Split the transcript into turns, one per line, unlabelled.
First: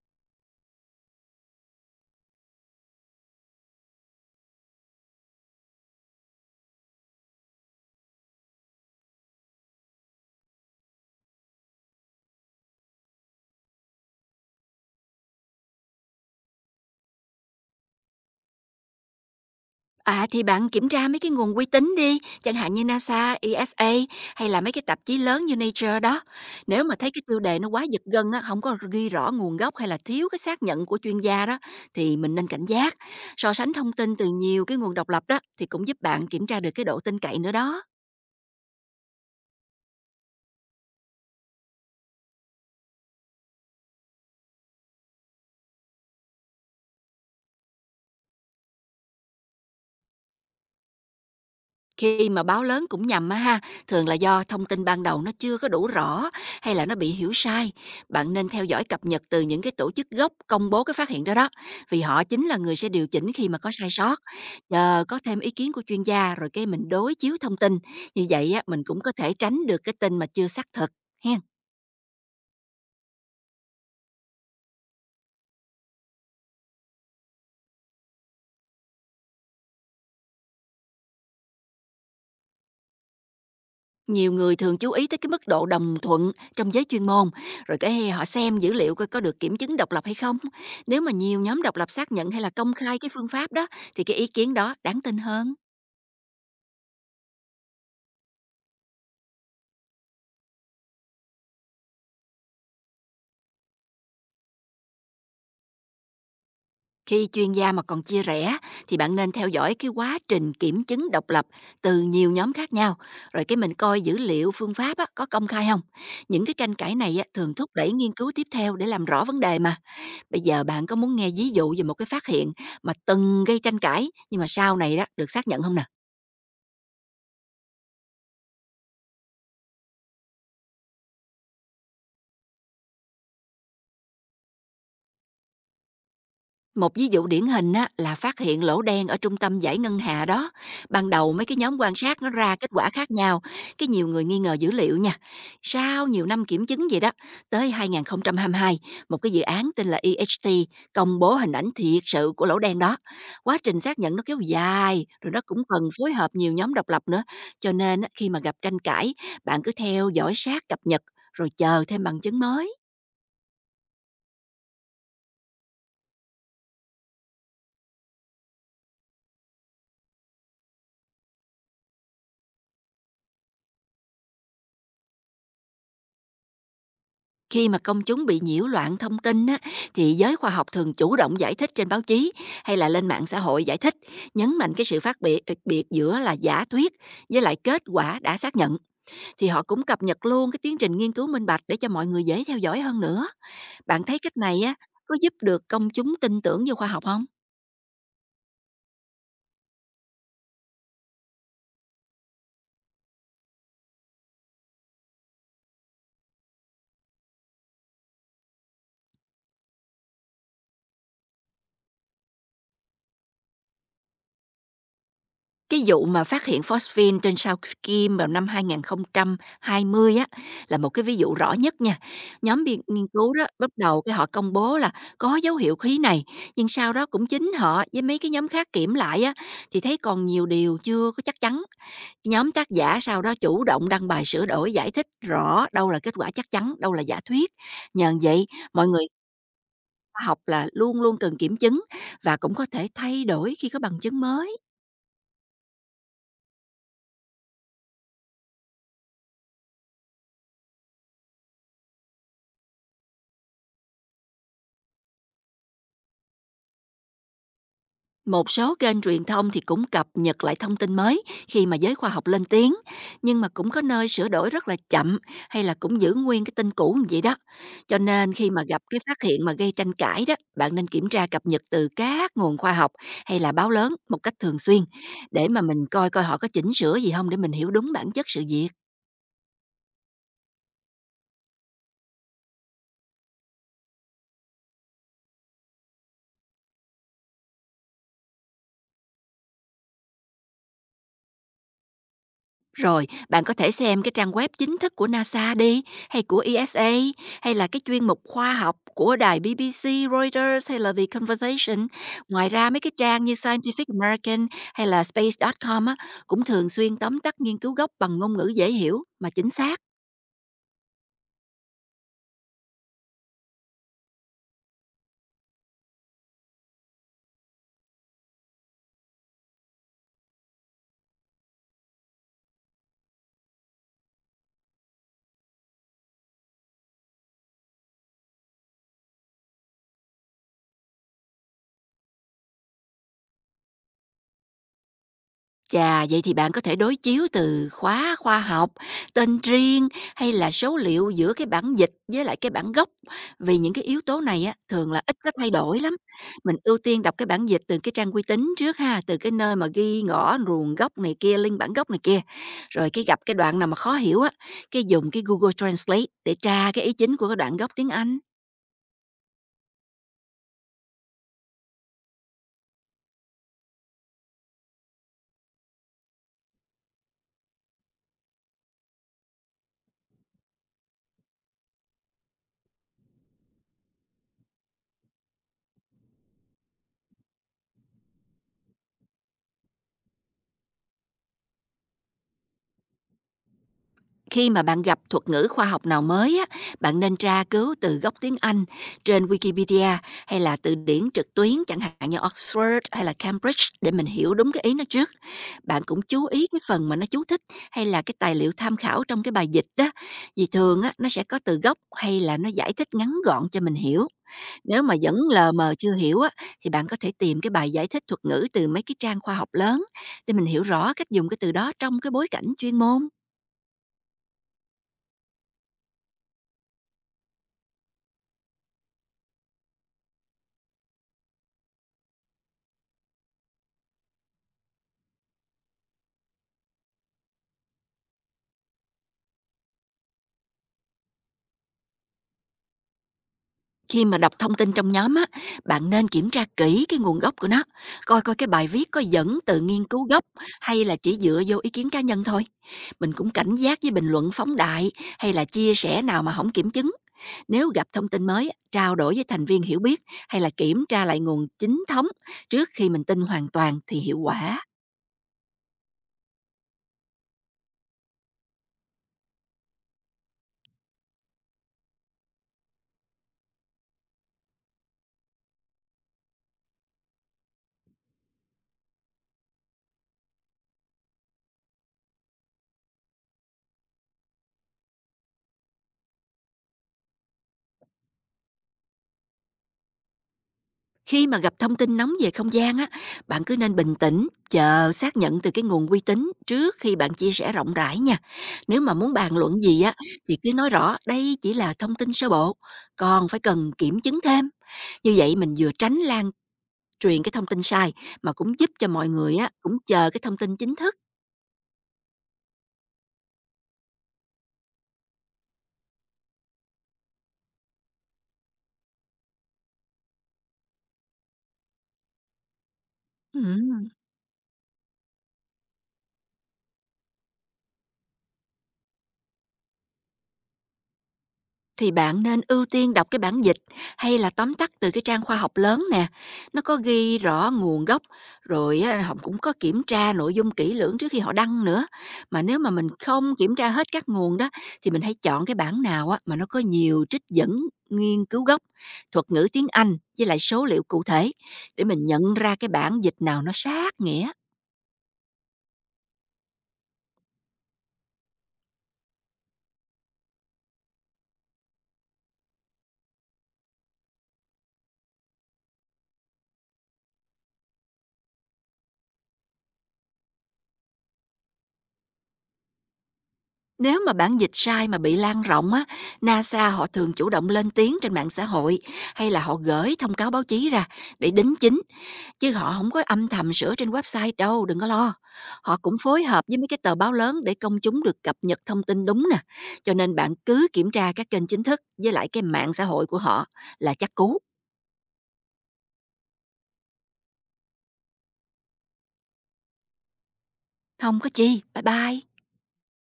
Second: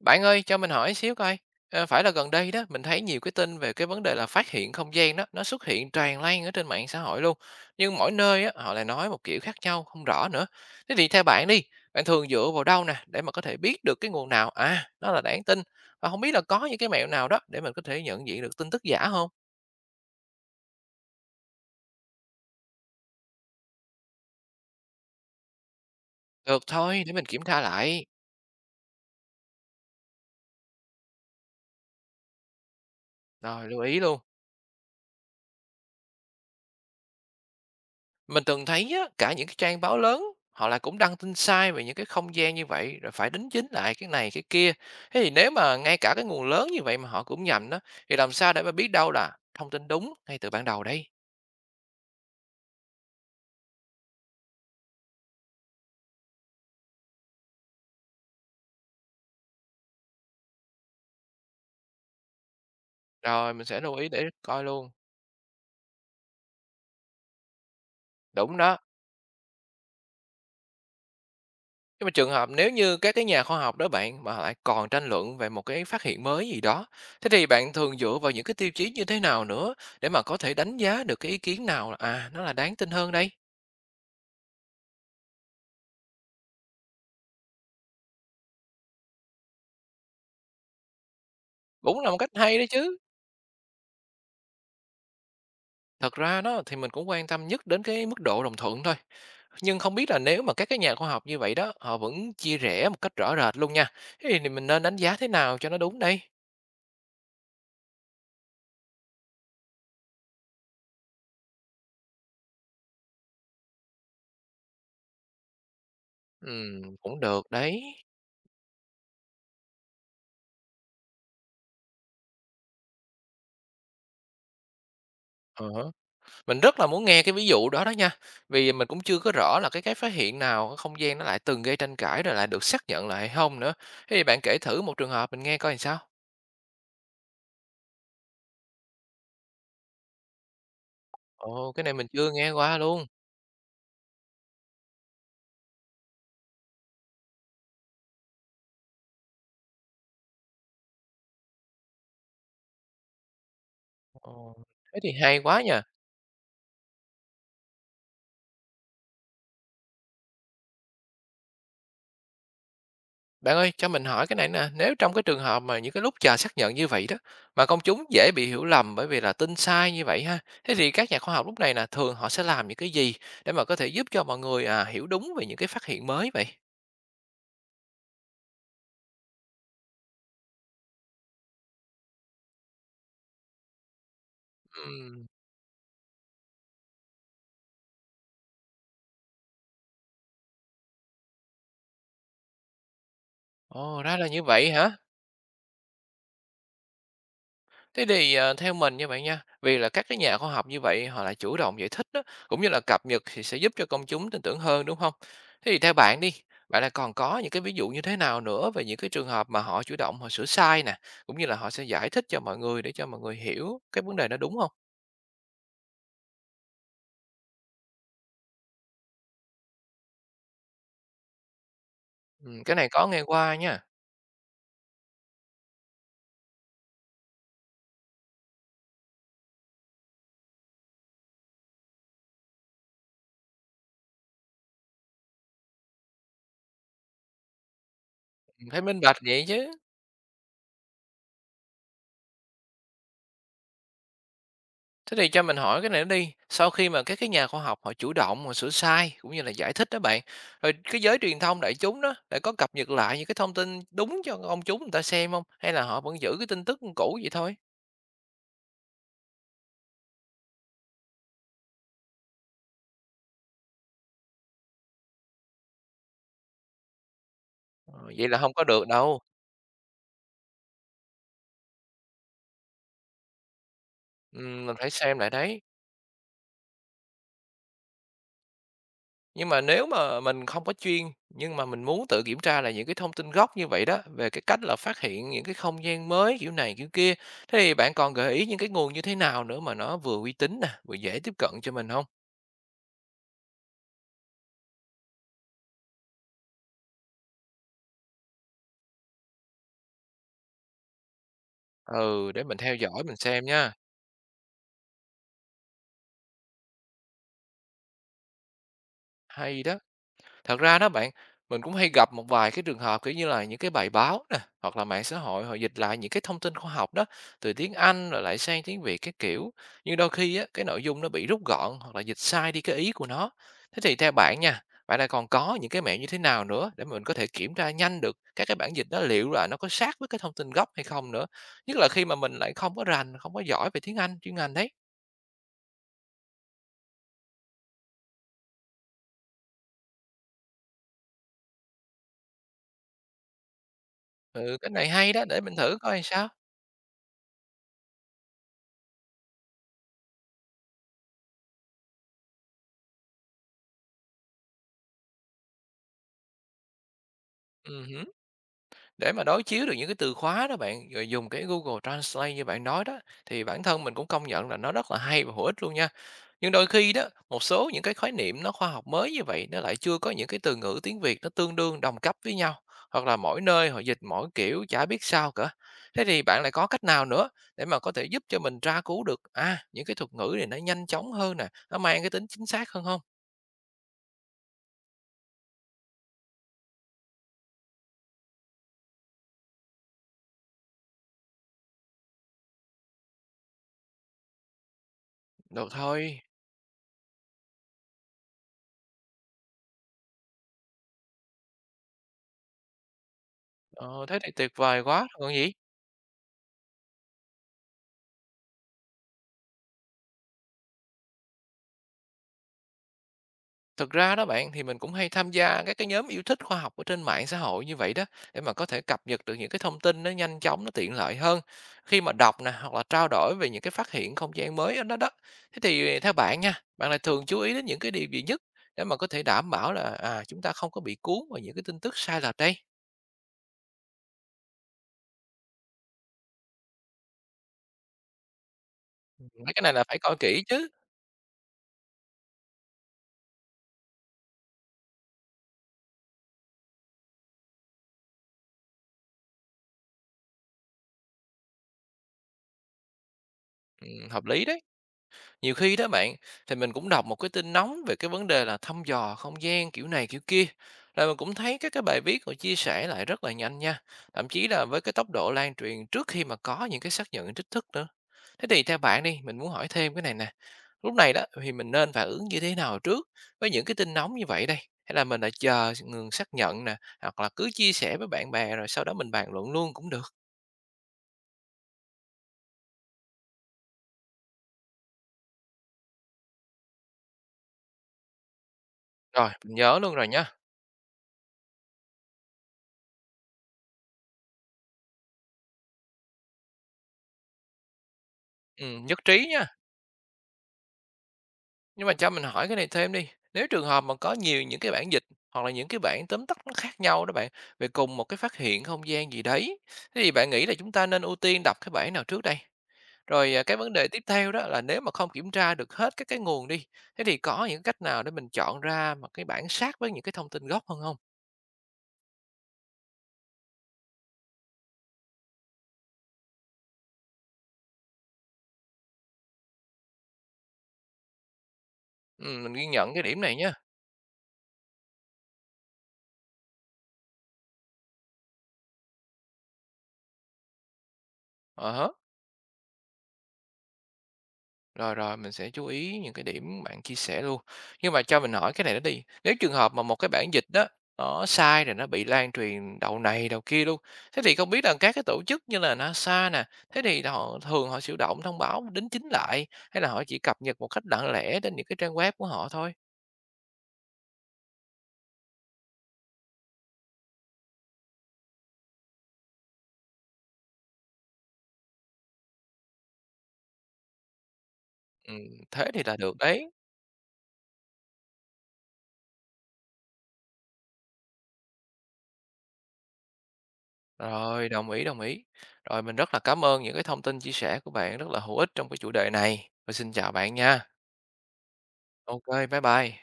Bạn ơi, cho mình hỏi xíu coi. Phải là gần đây đó, mình thấy nhiều cái tin về cái vấn đề là phát hiện không gian đó, nó xuất hiện tràn lan ở trên mạng xã hội luôn. Nhưng mỗi nơi á, họ lại nói một kiểu khác nhau, không rõ nữa. Thế thì theo bạn đi, bạn thường dựa vào đâu nè, để mà có thể biết được cái nguồn nào, à, nó là đáng tin. Và không biết là có những cái mẹo nào đó để mình có thể nhận diện được tin tức giả không?
À, thì bạn kiểm tra mấy cái nguồn uy tín đi, chẳng hạn như NASA, ESA hay là mấy cái tạp chí lớn như Nature đó.
Được
Nếu mà
thôi,
thấy
để
cái
mình
tiêu
kiểm
đề
tra
nó quá giật
lại.
gân á, hổng có ghi rõ nguồn gốc hay là thiếu cái xác nhận của chuyên gia đó thì mình nên cảnh giác. So
Rồi,
sánh
lưu
thông
ý
tin
luôn.
từ nhiều cái nguồn độc lập đó thì cũng giúp bạn kiểm tra được cái độ tin cậy nữa đó.
Mình từng thấy á, cả những cái trang báo lớn họ là cũng đăng tin sai về những cái không gian như vậy rồi phải đính chính lại cái này cái kia. Thế thì nếu mà ngay cả cái nguồn lớn như vậy mà họ cũng nhầm đó, thì làm sao để mà biết đâu là thông tin đúng ngay từ ban đầu đây?
Khi mà báo lớn cũng nhầm á ha, thường là do thông tin ban đầu nó chưa có đủ rõ hay là nó bị hiểu sai. Bạn nên theo dõi cập nhật từ những cái tổ chức gốc công bố cái phát hiện đó đó, vì họ chính là người sẽ điều chỉnh khi
Rồi
mà
mình
có
sẽ
sai
lưu ý
sót.
để coi luôn.
Nhờ có thêm ý kiến của chuyên gia rồi cái mình đối chiếu thông tin, như vậy
Đúng
á
đó.
mình cũng có thể tránh được cái tin mà chưa xác thực. Hen.
Nhưng mà trường hợp nếu như các cái nhà khoa học đó bạn mà họ lại còn tranh luận về một cái phát hiện mới gì đó, thế thì bạn thường dựa vào những cái tiêu chí như thế nào nữa để mà có thể đánh giá được cái ý kiến nào là nó là đáng tin hơn đây?
Nhiều người thường chú ý tới cái mức độ đồng thuận trong giới chuyên môn, rồi cái họ xem dữ liệu coi có được kiểm chứng độc lập hay không. Nếu mà nhiều nhóm độc lập
Cũng là
xác
một
nhận
cách
hay là
hay đấy
công
chứ.
khai cái phương pháp đó thì cái ý kiến đó đáng tin hơn.
Thật ra đó thì mình cũng quan tâm nhất đến cái mức độ đồng thuận thôi. Nhưng không biết là nếu mà các cái nhà khoa học như vậy đó, họ vẫn chia rẽ một cách rõ rệt luôn nha. Thế thì mình nên đánh giá thế nào cho nó đúng đây?
Khi chuyên gia mà còn chia rẽ thì bạn nên theo dõi cái quá trình kiểm chứng độc lập từ nhiều nhóm khác nhau, rồi cái mình coi dữ liệu phương pháp á, có công khai không. Những cái tranh cãi này
Cũng
á,
được
thường thúc
đấy.
đẩy nghiên cứu tiếp theo để làm rõ vấn đề mà. Bây giờ bạn có muốn nghe ví dụ về một cái phát hiện mà từng gây tranh cãi nhưng mà sau này đó được xác nhận
Ờ,
không nè?
mình rất là muốn nghe cái ví dụ đó đó nha. Vì mình cũng chưa có rõ là cái phát hiện nào cái không gian nó lại từng gây tranh cãi rồi lại được xác nhận lại hay không nữa. Thế thì bạn kể thử một trường hợp mình nghe coi làm sao.
Một ví dụ điển hình á, là phát hiện lỗ đen ở trung tâm giải ngân hà đó. Ban đầu mấy cái
Ồ,
nhóm
cái
quan
này mình
sát nó
chưa nghe
ra kết
qua
quả
luôn.
khác nhau, cái nhiều người nghi ngờ dữ liệu nha. Sau nhiều năm kiểm chứng vậy đó, tới 2022, một cái dự án tên là EHT công bố hình ảnh thiệt sự của lỗ đen đó. Quá trình xác nhận nó kéo
Ồ, thế
dài,
thì
rồi nó
hay
cũng
quá
cần
nha.
phối hợp nhiều nhóm độc lập nữa. Cho nên á, khi mà gặp tranh cãi, bạn cứ theo dõi sát cập nhật rồi chờ thêm bằng chứng mới.
Bạn ơi, cho mình hỏi cái này nè, nếu trong cái trường hợp mà những cái lúc chờ xác nhận như vậy đó, mà công chúng dễ bị hiểu lầm bởi vì là tin sai như vậy ha, thế thì các nhà khoa học lúc này là thường họ sẽ làm những cái gì để mà có thể giúp cho mọi người hiểu đúng về những cái phát hiện mới vậy?
Khi mà công chúng bị nhiễu loạn thông tin á, thì giới khoa học thường chủ động giải thích trên báo chí hay là lên mạng xã hội giải thích, nhấn mạnh cái sự phát
Ừm.
biệt giữa là giả thuyết với lại kết quả đã xác nhận. Thì họ cũng cập nhật luôn cái tiến trình nghiên cứu minh bạch để cho mọi người dễ theo dõi hơn nữa.
Ồ,
Bạn
ra
thấy
là
cách
như
này
vậy
á,
hả?
có giúp được công chúng tin tưởng vô khoa học không?
Thế thì, theo mình nha bạn nha, vì là các cái nhà khoa học như vậy họ lại chủ động giải thích đó, cũng như là cập nhật, thì sẽ giúp cho công chúng tin tưởng hơn, đúng không? Thế thì theo bạn đi, bạn là còn có những cái ví dụ như thế nào nữa về những cái trường hợp mà họ chủ động họ sửa sai nè, cũng như là họ sẽ giải thích cho mọi người để cho mọi người hiểu cái vấn đề nó, đúng không?
Cái vụ mà phát hiện phosphin trên sao Kim vào năm 2020 á, là một cái ví dụ rõ nhất nha. Nhóm
Cái
biên
này
nghiên
có nghe
cứu đó,
qua
bắt
nha,
đầu cái họ công bố là có dấu hiệu khí này, nhưng sau đó cũng chính họ với mấy cái nhóm khác kiểm lại á, thì thấy còn nhiều điều chưa có chắc chắn. Nhóm tác giả sau đó chủ động đăng bài sửa đổi giải thích rõ đâu là kết quả chắc chắn, đâu là giả thuyết. Nhờ vậy,
thấy
mọi
minh
người
bạch vậy chứ.
khoa học là luôn luôn cần kiểm chứng và cũng có thể thay đổi khi có bằng chứng mới.
Thế thì cho mình hỏi cái này nó đi, sau khi mà các cái nhà khoa học họ chủ động, họ sửa sai cũng như là giải thích đó bạn, rồi cái giới truyền thông đại chúng đó lại có cập nhật lại những cái thông tin đúng cho công chúng người ta xem không? Hay là họ vẫn giữ cái tin tức cũ vậy thôi?
Một số kênh truyền thông thì cũng cập nhật lại thông tin mới khi mà giới khoa học lên tiếng, nhưng mà cũng có nơi sửa đổi rất là chậm hay là cũng giữ nguyên cái tin cũ như vậy đó. Cho
Ờ, vậy
nên
là
khi
không
mà
có
gặp
được
cái phát
đâu.
hiện mà gây tranh cãi đó, bạn nên kiểm tra cập nhật từ các nguồn khoa học hay là báo lớn một cách thường
Ừm, mình
xuyên
phải xem lại
để mà
đấy.
mình coi coi họ có chỉnh sửa gì không, để mình hiểu đúng bản chất sự việc.
Nhưng mà nếu mà mình không có chuyên, nhưng mà mình muốn tự kiểm tra lại những cái thông tin gốc như vậy đó, về cái cách là phát hiện những cái không gian mới kiểu này kiểu kia, thế thì bạn còn gợi ý những cái nguồn như thế nào nữa mà nó vừa uy tín nè, vừa dễ tiếp cận cho mình không?
Rồi, bạn có thể xem cái trang web chính thức của NASA đi, hay của ESA, hay là cái chuyên mục khoa học của đài BBC, Reuters hay là The Conversation.
Ừ, để
Ngoài
mình
ra
theo
mấy cái
dõi mình
trang như
xem nha.
Scientific American hay là space.com á, cũng thường xuyên tóm tắt nghiên cứu gốc bằng ngôn ngữ dễ hiểu mà chính
Hay đó.
xác.
Thật ra đó bạn, mình cũng hay gặp một vài cái trường hợp kiểu như là những cái bài báo nè, hoặc là mạng xã hội họ dịch lại những cái thông tin khoa học đó từ tiếng Anh rồi lại sang tiếng Việt cái kiểu. Nhưng đôi khi á cái nội dung nó bị rút gọn hoặc là dịch sai đi cái ý của nó. Thế thì theo bạn nha, bạn lại còn có những cái mẹo như thế nào nữa để mình có thể kiểm tra nhanh được các cái bản dịch đó liệu là nó có sát với cái thông tin gốc hay không nữa. Nhất là khi mà mình lại không có rành, không có giỏi về tiếng Anh chuyên ngành đấy.
Chà, vậy thì bạn có thể đối chiếu từ khóa khoa học, tên riêng hay là số liệu giữa cái bản dịch với lại cái bản gốc, vì những cái yếu tố này á
Ừ, cái này
thường là
hay
ít
đó,
có
để
thay
mình thử
đổi lắm.
coi sao.
Mình ưu tiên đọc cái bản dịch từ cái trang uy tín trước ha, từ cái nơi mà ghi ngõ nguồn gốc này kia, link bản gốc này kia. Rồi cái gặp cái đoạn nào mà khó hiểu á, cái dùng cái Google Translate để tra cái ý chính của cái đoạn gốc tiếng
Hứm.
Anh.
Để mà đối chiếu được những cái từ khóa đó bạn, rồi dùng cái Google Translate như bạn nói đó, thì bản thân mình cũng công nhận là nó rất là hay và hữu ích luôn nha. Nhưng đôi khi đó, một số những cái khái niệm nó khoa học mới như vậy, nó lại chưa có những cái từ ngữ tiếng Việt nó tương đương đồng cấp với nhau, hoặc là mỗi nơi họ dịch mỗi kiểu chả biết sao cả. Thế thì bạn lại có cách nào nữa để mà có thể giúp cho mình tra cứu được, à, những cái thuật ngữ này nó nhanh chóng hơn nè, nó mang cái tính chính xác hơn không?
Khi mà bạn gặp thuật ngữ khoa học nào mới á, bạn nên tra cứu từ gốc tiếng Anh trên Wikipedia hay là từ điển trực tuyến chẳng hạn như Oxford hay là Cambridge để mình hiểu đúng cái ý nó trước.
Được
Bạn cũng
thôi,
chú ý cái phần mà nó chú thích hay là cái tài liệu tham khảo trong cái bài dịch đó. Vì thường á, nó sẽ có từ gốc hay là nó giải thích ngắn gọn cho mình
ờ,
hiểu.
thế thì tuyệt
Nếu
vời
mà
quá,
vẫn
còn
lờ
gì.
mờ chưa hiểu á, thì bạn có thể tìm cái bài giải thích thuật ngữ từ mấy cái trang khoa học lớn để mình hiểu rõ cách dùng cái từ đó trong cái bối cảnh chuyên môn.
Thực ra đó bạn thì mình cũng hay tham gia các cái nhóm yêu thích khoa học ở trên mạng xã hội như vậy đó, để mà có thể cập nhật được những cái thông tin nó nhanh chóng nó tiện lợi hơn khi mà đọc nè, hoặc là trao đổi về những cái phát hiện không gian mới ở đó đó. Thế thì theo bạn nha, bạn lại thường chú ý đến những cái điều gì nhất để mà có thể đảm bảo là chúng ta không có bị cuốn vào những cái tin tức sai lệch đây?
Khi mà đọc thông tin trong nhóm á, bạn nên kiểm tra kỹ cái nguồn gốc của nó, coi coi cái bài viết có dẫn
Mấy
từ
cái này
nghiên
là phải
cứu
coi
gốc
kỹ chứ.
hay là chỉ dựa vô ý kiến cá nhân thôi. Mình cũng cảnh giác với bình luận phóng đại hay là chia sẻ nào mà không kiểm chứng. Nếu gặp thông tin mới, trao đổi với thành viên hiểu biết hay là kiểm tra lại nguồn chính thống trước khi mình tin hoàn toàn
Ừ,
thì hiệu
hợp lý
quả.
đấy. Nhiều khi đó bạn, thì mình cũng đọc một cái tin nóng về cái vấn đề là thăm dò không gian kiểu này kiểu kia. Rồi mình cũng thấy các cái bài viết họ chia sẻ lại rất là nhanh nha. Thậm chí là với cái tốc độ lan truyền trước khi mà có những cái xác nhận chính thức nữa. Thế thì theo bạn đi, mình muốn hỏi thêm cái này nè. Lúc này đó thì mình nên phản ứng như thế nào trước với những cái tin nóng như vậy đây? Hay là mình lại chờ ngừng xác nhận nè, hoặc là cứ chia sẻ với bạn bè rồi sau đó mình bàn luận luôn cũng được.
Khi mà gặp thông tin nóng về không gian á, bạn cứ nên bình tĩnh, chờ xác nhận từ cái nguồn uy tín trước khi bạn chia sẻ rộng rãi nha. Nếu mà muốn
Rồi,
bàn
mình
luận
nhớ
gì á
luôn rồi nhá.
thì cứ nói rõ đây chỉ là thông tin sơ bộ, còn phải cần kiểm chứng thêm. Như vậy mình vừa tránh lan truyền cái thông tin sai mà cũng
Ừ,
giúp cho
nhất
mọi
trí
người
nha.
á cũng chờ cái thông tin chính thức.
Nhưng mà cho mình hỏi cái này thêm đi, nếu trường hợp mà có nhiều những cái bản dịch hoặc là những cái bản tóm tắt nó khác nhau đó bạn, về cùng một cái phát hiện không gian gì đấy, thế thì bạn nghĩ là chúng ta nên ưu tiên đọc cái bản nào trước đây? Rồi, à, cái vấn đề
Ừm.
tiếp theo đó là nếu mà không kiểm tra được hết các cái nguồn đi, thế thì có những cách nào để mình chọn ra mà cái bản sát với những cái thông tin gốc hơn không?
Thì bạn nên ưu tiên đọc cái bản dịch hay là tóm tắt từ cái trang khoa học lớn nè. Nó có ghi rõ nguồn gốc, rồi á, họ cũng có kiểm tra nội dung kỹ lưỡng trước khi họ đăng nữa. Mà
Mình
nếu
ghi
mà mình
nhận cái điểm
không
này nhé.
kiểm tra hết các nguồn đó, thì mình hãy chọn cái bản nào á, mà nó có nhiều trích dẫn nghiên cứu gốc, thuật ngữ tiếng Anh với lại số liệu cụ thể,
À
để
há.
mình nhận ra cái bản dịch nào nó sát nghĩa.
Rồi, rồi, mình sẽ chú ý những cái điểm bạn chia sẻ luôn. Nhưng mà cho mình hỏi cái này nữa đi, nếu trường hợp mà một cái bản dịch đó nó sai rồi nó bị lan truyền đầu này đầu kia luôn, thế thì không biết là các cái tổ chức như là NASA nè, thế thì họ thường họ chủ động thông báo đính chính lại hay là họ chỉ cập nhật một cách lặng lẽ trên những cái trang web của họ thôi?
Nếu mà bản dịch sai mà bị lan rộng á, NASA họ thường chủ động lên tiếng trên mạng xã hội hay là họ gửi thông cáo báo chí ra để đính chính, chứ họ không có âm thầm sửa trên website đâu, đừng có lo.
Ừm, thế
Họ
thì là
cũng
được
phối hợp
đấy.
với mấy cái tờ báo lớn để công chúng được cập nhật thông tin đúng nè. Cho nên bạn cứ kiểm tra các kênh chính thức với lại cái mạng xã hội của họ là chắc cú.
Rồi, đồng ý, đồng ý. Rồi mình rất là cảm ơn những cái thông tin chia sẻ của bạn, rất là hữu ích trong cái chủ đề này. Và xin chào bạn nha.
Không có chi. Bye bye.
Ok, bye bye.